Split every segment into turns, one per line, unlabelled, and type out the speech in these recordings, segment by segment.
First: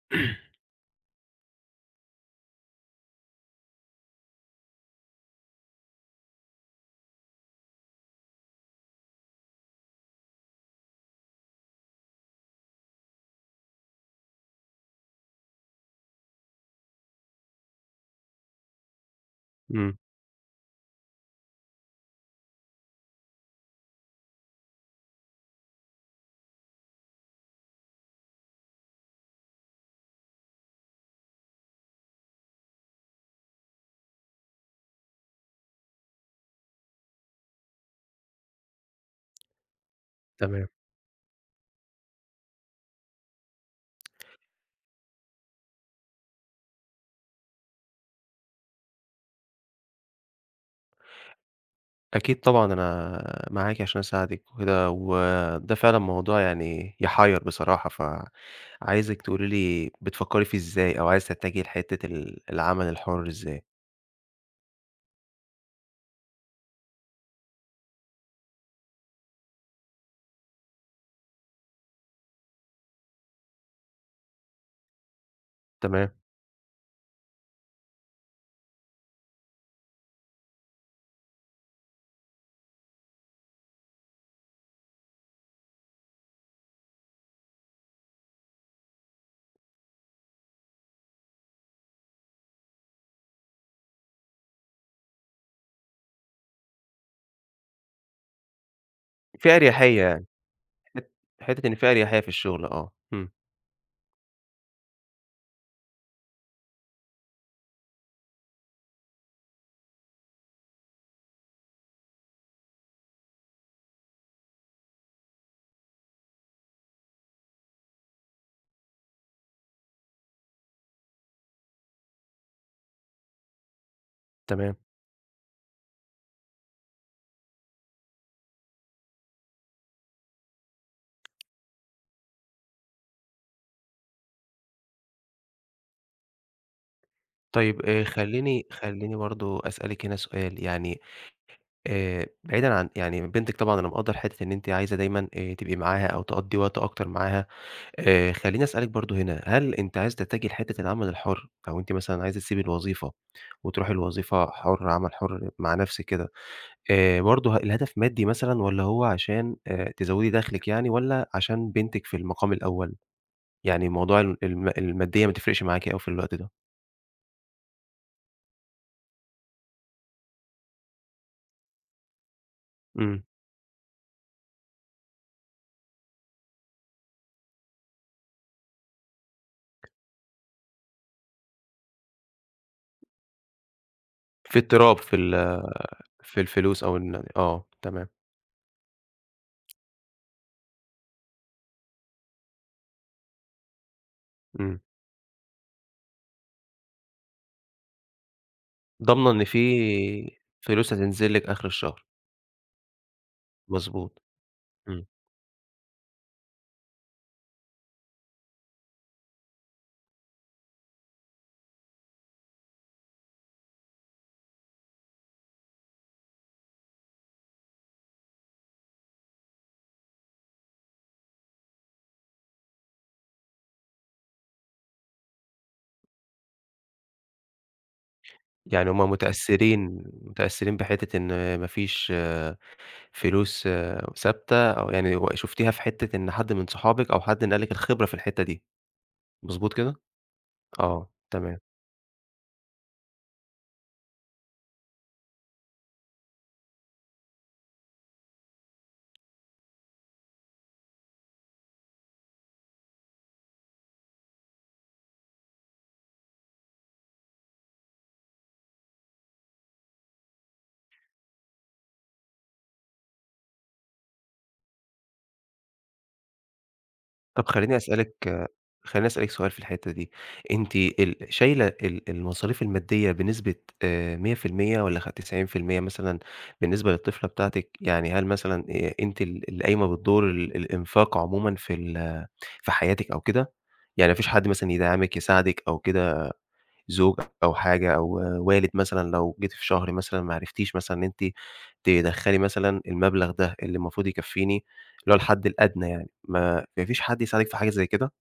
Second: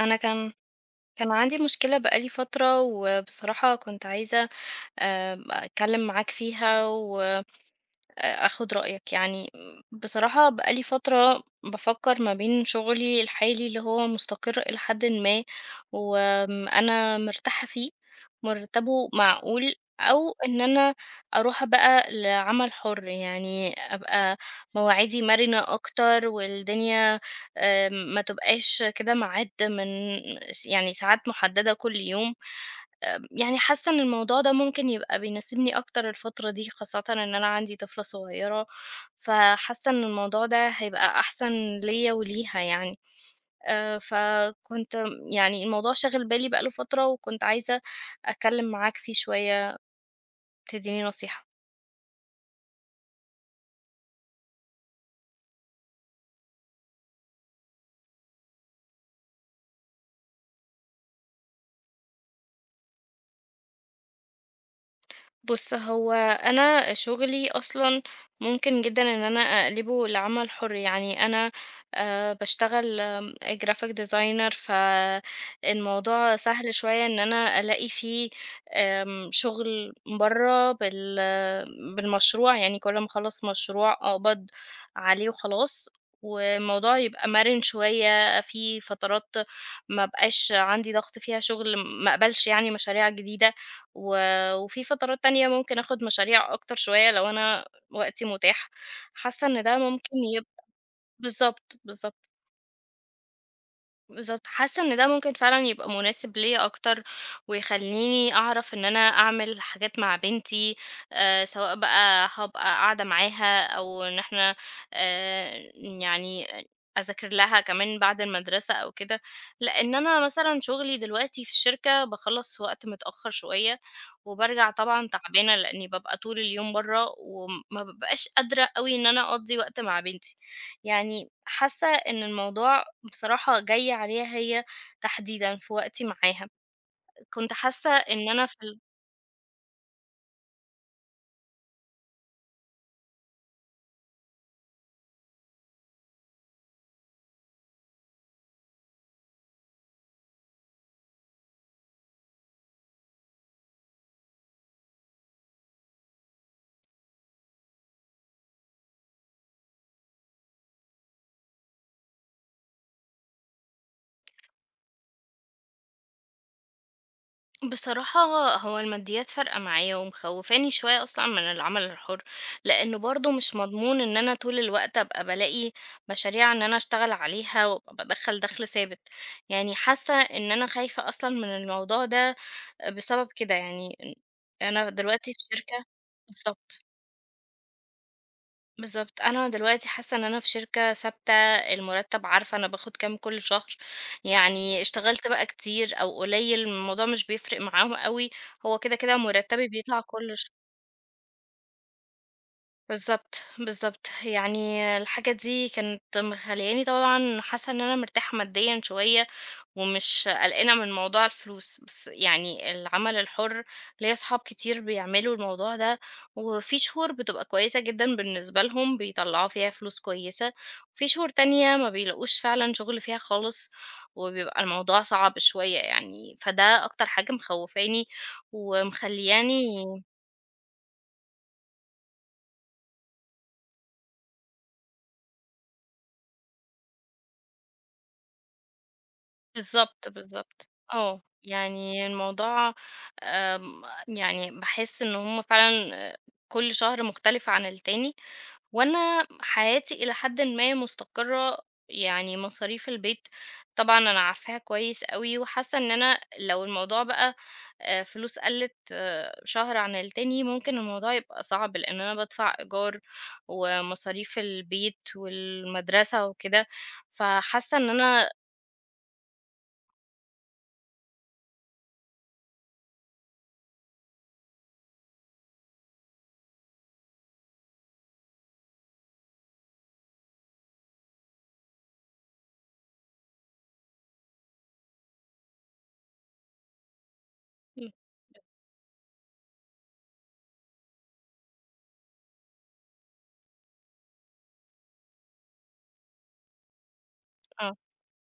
أنا كان كان عندي مشكلة بقى لي فترة، وبصراحة كنت عايزة أتكلّم معاك فيها و آخُد رأيك، يعني بصراحة بقى لي فترة بافكّر ما بين شُغلي الحالي اللي هو مُستقر إلى حدٍ ما وآمم أنا مرتاحة فيه، مرتبه معقول
إمم،
أو إن أنا أروح بقى لعمل حُر، يعني أبقى مواعيدي مَرِنة أكتر والدنيا ما تبقاش كده ميعاد من يعني ساعات مُحدّدة كل يوم. يعني حاسة إن الموضوع ده ممكن يبقى بيناسبني أكتر الفترة دي، خاصةً إن أنا عندي طفلة صغيرة، فحاسة إن الموضوع
تمام.
ده هيبقى أحسن ليّا وليها يعني. فكنت يعني الموضوع شاغل بالي بقى له فترة، وكنت عايزة أتكلم معاك فيه شوية، تديني نصيحة.
أكيد طبعًا أنا معاكِ عشان أساعدِك وكده، وده فعلًا موضوع يعني يحيّر بصراحة، فعايزِك تقولي لي بتفكّري فيه إزاي أو عايزة تتجهي لحتّة العمل الحُر إزاي؟
بُص، هو أنا شغلي أصلًا ممكن جدًا إن أنا أقلبه لعمل حُر، يعني أنا باشتغل graphic designer
تمام،
فالموضوع سهل شوية إن أنا ألاقي فيه شغل برّه بالمشروع، يعني كل ما أخلّص مشروع أقبض عليه وخلاص، والموضوع يبقى مَرِن شوية، في فترات ما ابقاش عندي ضغط فيها شغل، ما اقبلش يعني مشاريع جديدة و وفي فترات تانية ممكن آخد مشاريع أكتر شوية لو أنا وقتي متاح، حاسة
في
إن ده
أريحية
ممكن
يعني، حت حتّة إن
بالضبط،
في
بالضبط.
أريحية في الشغل آه، إمم،
بالضبط، حاسة إن ده ممكن فعلًا يبقى مناسب ليّا أكتر، ويخلّيني أعرف إن أنا أعمل حاجات مع بنتي، سواء بقى هابقى قاعدة معاها أو إن إحنا آآ، يعني أذاكر لها كمان بعد المدرسة أو كده، لإن أنا مثلًا شغلي دلوقتي في الشركة باخلّص وقت متأخر شوية، وبارجع
تمام.
طبعًا تعبانة لإني بابقى طول اليوم برّه، وما بابقاش قادرة أوي إن أنا أقضّي وقت مع بنتي، يعني حاسة إن الموضوع بصراحة جاية عليها هي تحديدًا في وقتي معاها، كنت
طيب
حاسة إن أنا في
خلّيني
ال
خلّيني برضه أسألِك هنا سؤال، يعني بعيدًا عن يعني بنتِك طبعًا أنا مقدّر حتّة إن أنتِ عايزة دايمًا تبقي معاها أو تقضّي وقت أكتر معاها. خلّيني أسألِك برضه هنا، هل أنتِ عايزة تتجهي لحتّة العمل الحُر، أو أنتِ مثلًا عايزة تسيبي الوظيفة وتروحي لوظيفة حُر، عمل حُر مع نَفْسِك كده، برضه الهدف مادي مثلًا والّا هو عشان تزوّدي دخلِك يعني والّا عشان بنتِك في المقام الأول؟ يعني موضوع ال الم المادية ما تفرقش معاكِ أوي في الوقت ده؟
بصراحة هو الماديات فارقة معايا ومخوّفاني شوية أصلًا من العمل الحُر، لإنه
إمم،
برضه مش مضمون إن أنا طول الوقت أبقى بالاقي مشاريع إن أنا أشتغل عليها وأبقى بادخّل دَخْل ثابت، يعني حاسة إن أنا خايفة أصلًا من الموضوع ده بسبب كده يعني
في
أنا
اضطراب
دلوقتي في شركة
في الفلوس
بالضبط.
أو إن آه، تمام،
بالضبط. أنا دلوقتي حاسة إن أنا في شركة ثابتة، المُرتّب عارفة أنا باخُد كام كل شهر،
إمم،
يعني اشتغلت بقى كتير أو قليل الموضوع مش بيفرق معاهم أوي، هو كده، كده
ضامنة إن
مُرتّبي بيطلع كل
في فلوس هتنزل لِك آخر الشهر،
بالضبط، بالضبط.
مضبوط،
يعني
إمم.
الحاجة دي كانت مخلّياني طبعًا حاسة إن أنا مرتاحة ماديًا شوية ومش قلقانة من موضوع الفلوس بس يعني العمل الحُر ليّا صحاب كتير بيعملوا الموضوع ده، وفي شهور بتبقى كويسة جدًا بالنسبة لهم بيطلّعوا فيها فلوس كويسة، وفي شهور تانية ما بيلاقوش فعلًا شغل فيها خالص، وبيبقى الموضوع صعب شوية يعني، فده أكتر حاجة مخوّفاني
يعني هُم
ومخلّياني
متأثّرين بحتّة إن ما فيش فلوس آه، ثابتة أو يعني و شُفتيها في حتّة إن حد من صحابِك أو حد نقل لِك الخبرة في الحتّة دي، مضبوط كده؟
بالضبط، بالضبط،
آه،
آه،
تمام.
يعني الموضوع آمم، يعني باحس إن هُم فعلًا كل شهر مختلف عن التاني. وأنا حياتي إلى حدٍ ما مستقرة، يعني مصاريف البيت طبعًا أنا عارفاها كويس أوي، وحاسة إن أنا لو الموضوع بقى فلوس قلِّت آه، شهر عن التاني ممكن الموضوع يبقى صعب، لإن أنا بادفع إيجار ومصاريف البيت والمدرسة وكده،
طب خلّيني
فحاسة إن
أسألِك
أنا
خلّيني أسألِك سؤال في الحتّة دي، أنتِ شايلة المصاريف المادية بنسبة آآ 100% والّا 90% مثلًا بالنسبة للطفلة بتاعتِك؟ يعني هل مثلًا أنتِ اللي قايمة بالدور الإنفاق عمومًا في حياتِك أو كده؟ يعني ما فيش حد مثلًا يدعمِك، يساعدِك أو كده؟ زوج أو حاجة أو والد مثلًا لو جيتِ في شهر مثلًا ما عرفتيش مثلًا إن أنتِ تدخّلي مثلًا المبلغ ده اللي المفروض يكفّيني، اللي هو الحد الأدنى يعني، ما فيش حد يساعدِك في حاجة زي كده؟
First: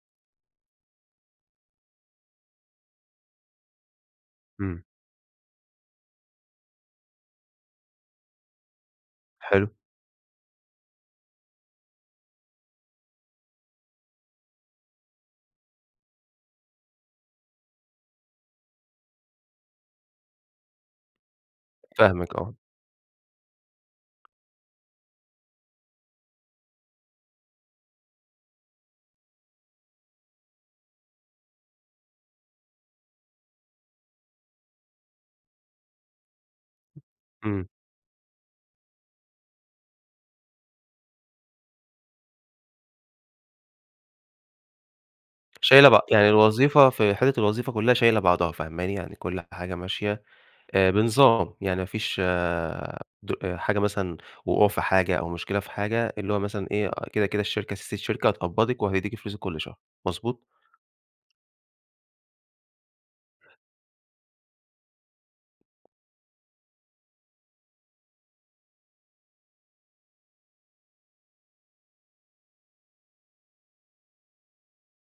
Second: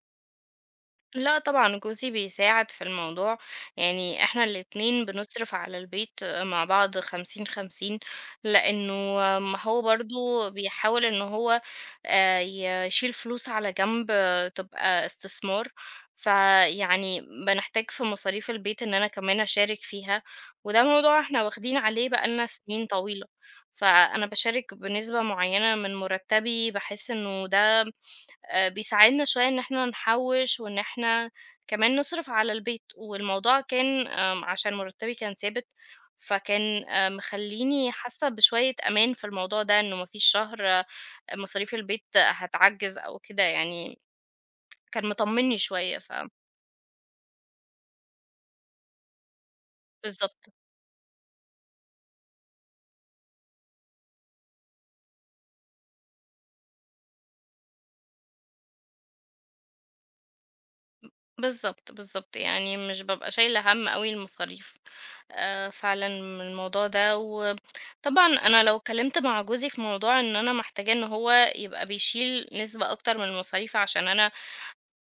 لأ طبعًا جوزي بيساعد في الموضوع، يعني إحنا
إمم،
الاتنين بنصرف على البيت مع بعض 50، 50 لإنه ما
حلو،
هو برضه بيحاول إن هو آآ يشيل فلوس على جنب آه، تبقى استثمار، فيعني بنحتاج في مصاريف البيت إن أنا كمان أشارك فيها، وده موضوع إحنا واخدين عليه بقى
فاهمِك
لنا
آه،
سنين طويلة، فأنا باشارك بنسبة معيّنة من مرتبي باحس إنه ده بيساعدنا شوية إن إحنا نحوّش وإن إحنا كمان نصرف على البيت، والموضوع كان عشان مرتبي كان ثابت، فكان
إمم،
مخلّيني حاسة بشوية أمان في الموضوع ده، إنه ما فيش شهر آه، مصاريف البيت هتعجّز أو كده يعني، كان مطمني
شايلة
شوية
بع يعني الوظيفة في حتّة الوظيفة كلّها شايلة بعضها فاهماني، يعني كل حاجة ماشية
بالضبط،
بنظام، يعني ما فيش آه، حاجة مثلًا وقوع في حاجة أو مشكلة في حاجة، اللي هو مثلًا إيه آه، كده الشركة سياسة الشركة هتقبضِك وهتدّيكِ فلوسِك كل شهر، مضبوط؟
بالضبط، بالضبط، يعني مش بابقى شايلة هَم أوي المصاريف. فعلًا من الموضوع ده، وطبعًا أنا لو اتكلمت مع جوزي في موضوع إن أنا محتاجة إن هو يبقى بيشيل نسبة أكتر من المصاريف عشان أنا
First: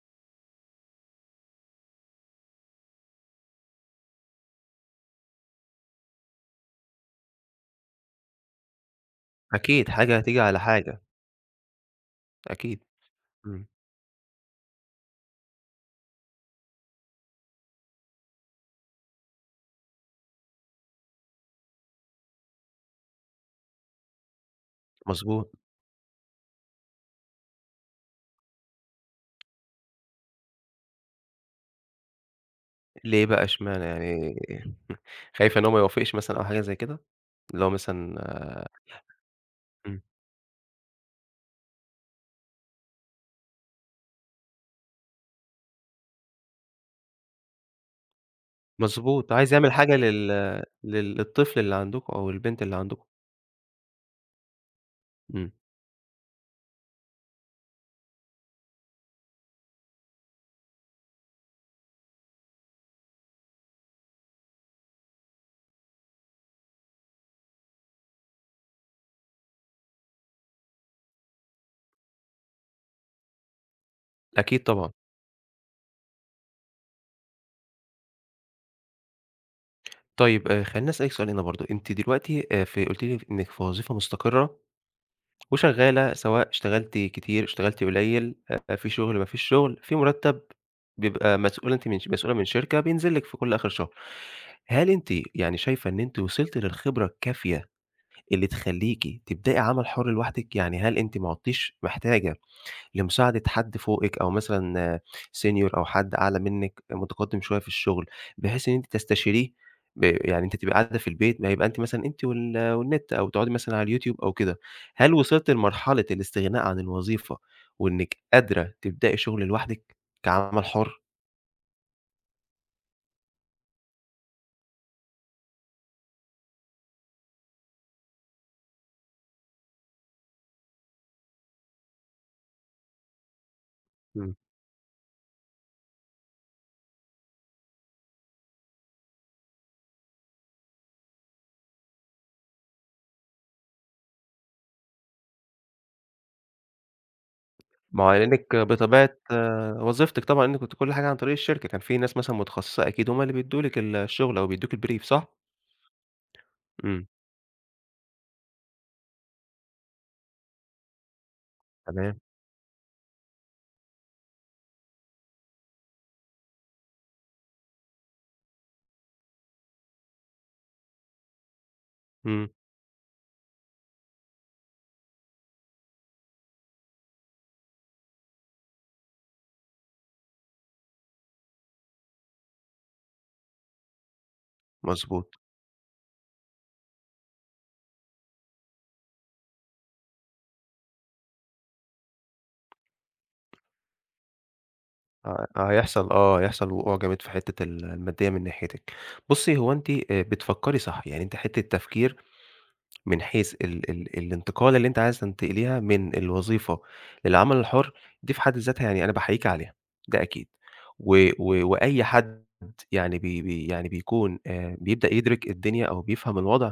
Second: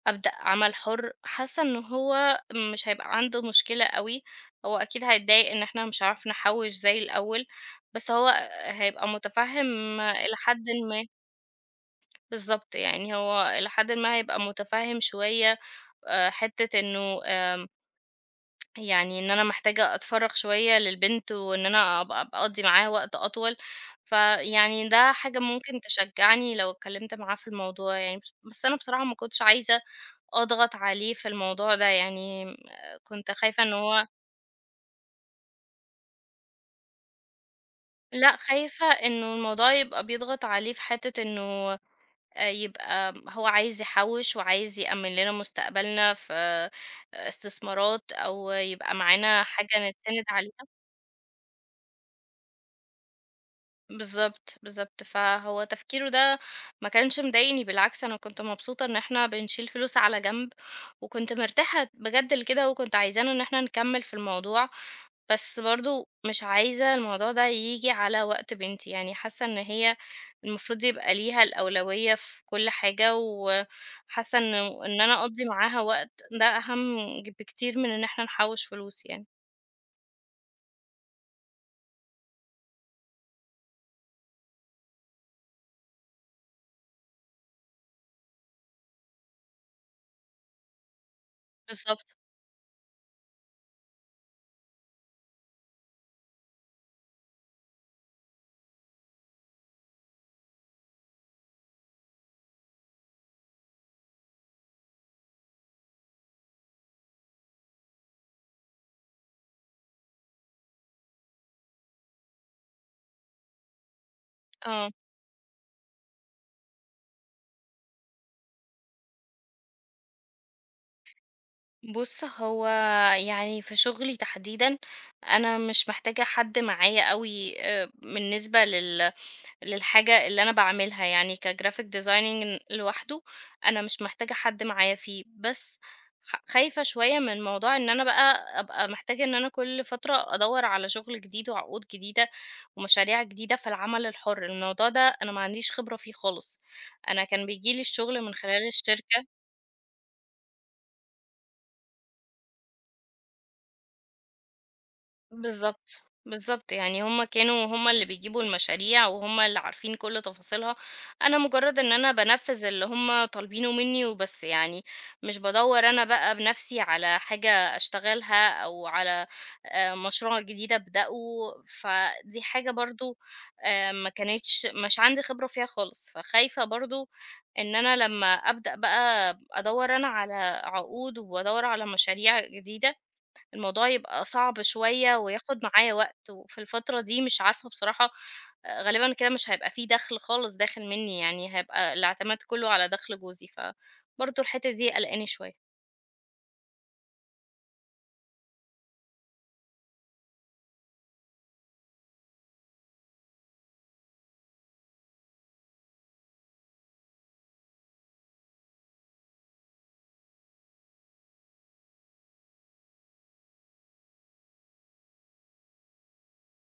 أبدأ عمل حُر، حاسة إن هو مش هيبقى عنده مشكلة أوي، هو أكيد هيتضايق إن إحنا مش عرفنا نحوّش زي الأول، بس هو هيبقى
أكيد
متفهم
حاجة
إلى
هتيجي على
حدٍ
حاجة،
ما بالضبط،
أكيد،
يعني هو
إمم،
إلى حدٍ ما هيبقى متفهم شوية حتة إنه يعني إن أنا محتاجة أتفرّغ شوية للبنت وإن أنا أبقى أقضّي معاها وقت أطول، فيعني ده حاجة
مضبوط،
ممكن تشجّعني لو اتكلّمت معاه في الموضوع يعني، بس أنا بصراحة ما كنتش عايزة أضغط عليه في الموضوع ده يعني
ليه
كنت
بقى
خايفة إن
اشمعنى
هو
يعني خايفة إن هو ما يوافقش مثلًا أو حاجة زي كده؟ اللي هو مثلًا
لأ، خايفة إنه الموضوع
إمم،
يبقى بيضغط عليه في حتّة إنه يبقى هو عايز يحوّش وعايز يأمّن لنا مستقبلنا في آه، استثمارات أو يبقى
مضبوط،
معانا
عايز يعمل
حاجة
حاجة
نتسند
لل
عليها.
لل للطفل اللي عندكم أو البنت اللي عندكم،
بالضبط، بالضبط.
إمم،
فهو تفكيره ده ما كانش مضايقني، بالعكس أنا كنت مبسوطة إن إحنا بنشيل فلوس على جنب، وكنت مرتاحة بجد لكده، وكنت عايزانا إن إحنا نكمّل في الموضوع، بس برضه مش عايزة الموضوع ده ييجي على وقت بنتي، يعني حاسة إن هي المفروض يبقى ليها الأولوية في كل حاجة، وحاسة إن
أكيد طبعًا.
إن أنا أقضّي معاها وقت ده أهم بكتير من إن إحنا نحوّش فلوس يعني.
طيب خلّيني أسألِك سؤال هنا برضه، أنتِ دلوقتي قُلتِ لي إنِّك في وظيفة مستقرة وشغّالة سواء اشتغلتِ كتير، اشتغلتِ قليل، في شغل، ما فيش شغل، في مُرتّب بيبقى مسؤولة أنتِ من
بالضبط،
ش مسؤولة من شركة بينزل لِك في كل آخر شهر. هل أنتِ يعني شايفة إن أنتِ وصلتِ للخبرة الكافية اللي تخلّيكِ تبدئي عمل حُر لوحدِك؟ يعني هل أنتِ ما عُدتيش محتاجة لمساعدة حد فوقِك أو مثلًا senior أو حد أعلى منِّك متقدِّم شوية في الشغل، بحيث إن أنتِ تستشيريه يعني أنتِ تبقي قاعدة في البيت ما يبقى أنتِ مثلًا أنتِ والنت أو تقعدي مثلًا على اليوتيوب أو كده.
آه.
هل وصلتِ لمرحلة الاستغناء عن الوظيفة وإنِّك قادرة تبدئي شغل لوحدِك كعمل حُر؟
بُص، هو يعني في شغلي تحديدًا، أنا مش محتاجة حد معايا أوي بالنسبة لل للحاجة اللي أنا باعملها، يعني كgraphic designing لوحده أنا مش محتاجة
إمم.
حد معايا فيه، بس خايفة شوية من موضوع إن أنا بقى أبقى محتاجة إن أنا كل فترة أدوّر على شغل جديد وعقود جديدة ومشاريع جديدة في العمل الحُر، الموضوع ده أنا ما عنديش خبرة فيه خالص. أنا كان بييجي لي
ما هو
الشغل من
لإنِّك
خلال
بطبيعة
الشركة
وظيفتِك طبعًا إنِّك كنتِ كل حاجة عن طريق الشركة، كان في ناس مثلًا متخصصة أكيد هم اللي بيدّوا لِك الشغل أو بيدّوكِ الbrief صح؟
بالضبط، بالضبط، يعني
إمم،
هُم كانوا هُم اللي بيجيبوا المشاريع وهُم اللي عارفين كل تفاصيلها، أنا مجرد إن أنا
تمام،
بانفّذ اللي هُم طالبينه منّي وبس يعني، مش بادوّر أنا بقى بنفْسي على حاجة أشتغلها أو على مشروع جديد أبدأه، فدي
إمم،
حاجة برضه ما كانتش مش عندي خبرة فيها خالص، فخايفة برضه إن أنا لمّا أبدأ بقى أدوّر أنا على عقود وأدوّر على مشاريع جديدة الموضوع يبقى صعب شوية
مضبوط.
وياخد معايا وقت وفي الفترة دي مش عارفة بصراحة آه، غالبا كده مش هيبقى فيه دخل خالص داخل مني يعني هيبقى الاعتماد كله على دخل جوزي فبرضه الحتة دي قلقاني
ه
شوية
هيحصل آه، هيحصل وقوع جامد في حتّة المادية من ناحيتِك. بُصّي، هو أنتِ بتفكّري صح، يعني أنتِ حتّة تفكير من حيث ال ال الانتقالة اللي أنتِ عايزة تنتقليها من الوظيفة للعمل الحُر، دي في حد ذاتها يعني أنا باحييكِ عليها، ده أكيد. و و وأي حد يعني بي بي يعني بيكون بيبدأ يدرك الدنيا أو بيفهم الوضع،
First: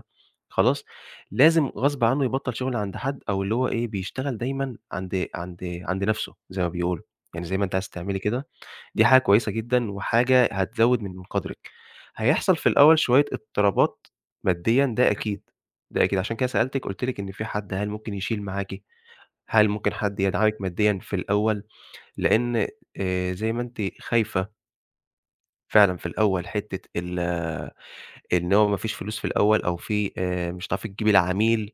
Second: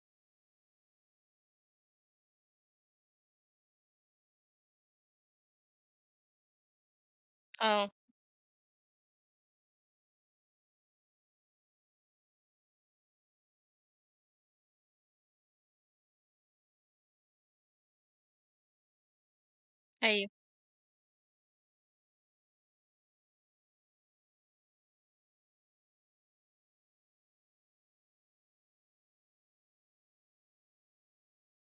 خلاص، لازم غصب عنّه يبطّل شُغل عند حد أو اللي هو إيه، بيشتغل دايمًا عند نَفْسه زي ما بيقولوا، يعني زي ما أنتِ عايزة
اه
تعملي كده دي حاجة كويسة جدًا وحاجة هتزوِّد من قدرِك. هيحصل في الأول شوية اضطرابات ماديًا ده أكيد، ده أكيد، عشان كده سألتِك قُلت لِك إن في حد هل ممكن يشيل معاكِ، هل ممكن حد
ايوه
يدعمِك ماديًا في الأول، لإن زي ما أنتِ خايفة فعلًا في الأول حتّة إن هو ما فيش فلوس في الأول أو في مش هتعرفي تجيبي العميل،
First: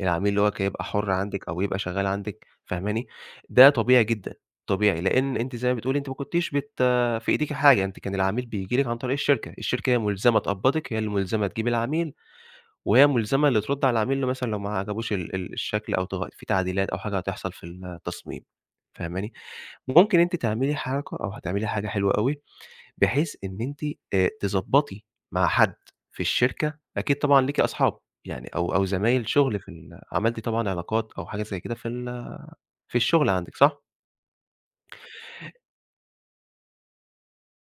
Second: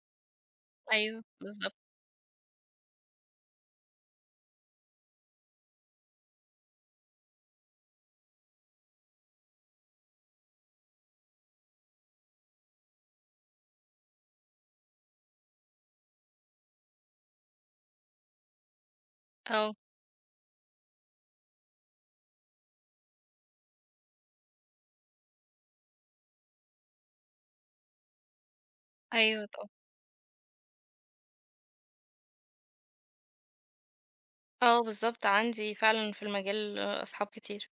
العميل اللي هو يبقى حُر
ايوه
عندِك أو
بالظبط
يبقى شغّال عندِك فاهماني؟ ده طبيعي جدًا، طبيعي، لإن أنتِ زي ما بتقولي أنتِ ما كنتيش في إيديكِ حاجة، أنتِ كان العميل بييجي لِك عن طريق الشركة، الشركة هي مُلزمة تقبّضِك، هي اللي مُلزمة تجيب العميل، وهي مُلزمة اللي ترُد على العميل لو مثلًا لو ما عجبوش ال ال الشكل أو في تعديلات أو حاجة هتحصل في التصميم فاهماني؟
اه
ممكن أنتِ تعملي حركة أو هتعملي حاجة حلوة أوي بحيث إن أنتِ تضبّطي مع حد في الشركة، أكيد طبعًا ليكِ أصحاب يعني أو زمايل
ايوه
شغل في
طبعا
ال عملتِ طبعًا علاقات أو حاجة زي كده في الشغل عندِك صح؟
اه بالظبط عندي فعلا في المجال آه، اصحاب كتير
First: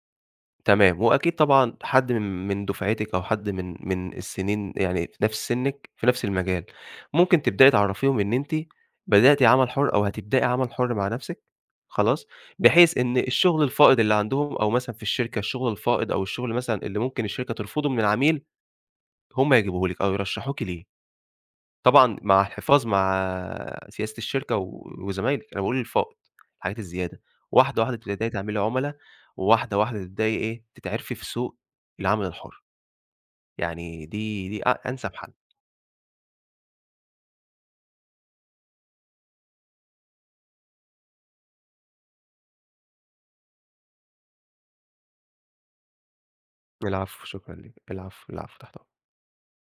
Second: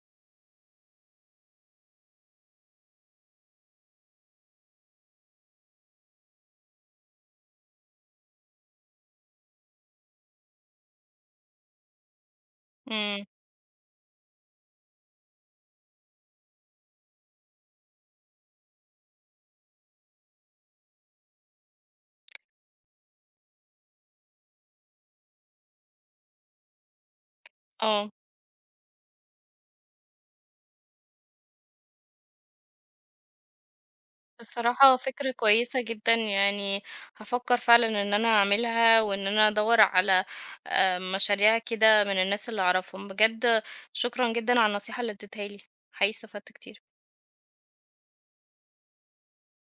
تمام، وأكيد طبعًا حد من دُفعتِك أو حد من السنين يعني في نفس سنِّك في نفس المجال، ممكن تبدئي تعرّفيهم إن أنتِ بدأتِ عمل حُر أو هتبدئي عمل حُر مع نفسِك خلاص، بحيث إن
امم
الشغل الفائض اللي عندهم أو مثلًا في الشركة الشغل الفائض أو الشغل مثلًا اللي ممكن الشركة ترفضه من العميل هم يجيبوه لِك أو يرشحوكِ ليه، طبعًا مع الحفاظ مع سياسة الشركة وزمايلِك، أنا باقول الفائض، الحاجات الزيادة، واحدة واحدة
اه
تبدئي تعملي عُملا، وواحدة واحدة تبدئي إيه، تتعرفي في سوق العمل الحُر، يعني دي
بصراحة
أنسب
فكرة
حل.
كويسة جدًا، يعني هافكّر فعلًا إن أنا أعملها، وإن أنا أدوّر على مشاريع كده من الناس اللي أعرفهم، بجد شكرًا جدًا على النصيحة اللي اديتها لي، حقيقي استفدت كتير.
العفو، شكرًا ليك، العفو، العفو، تحت أمرك.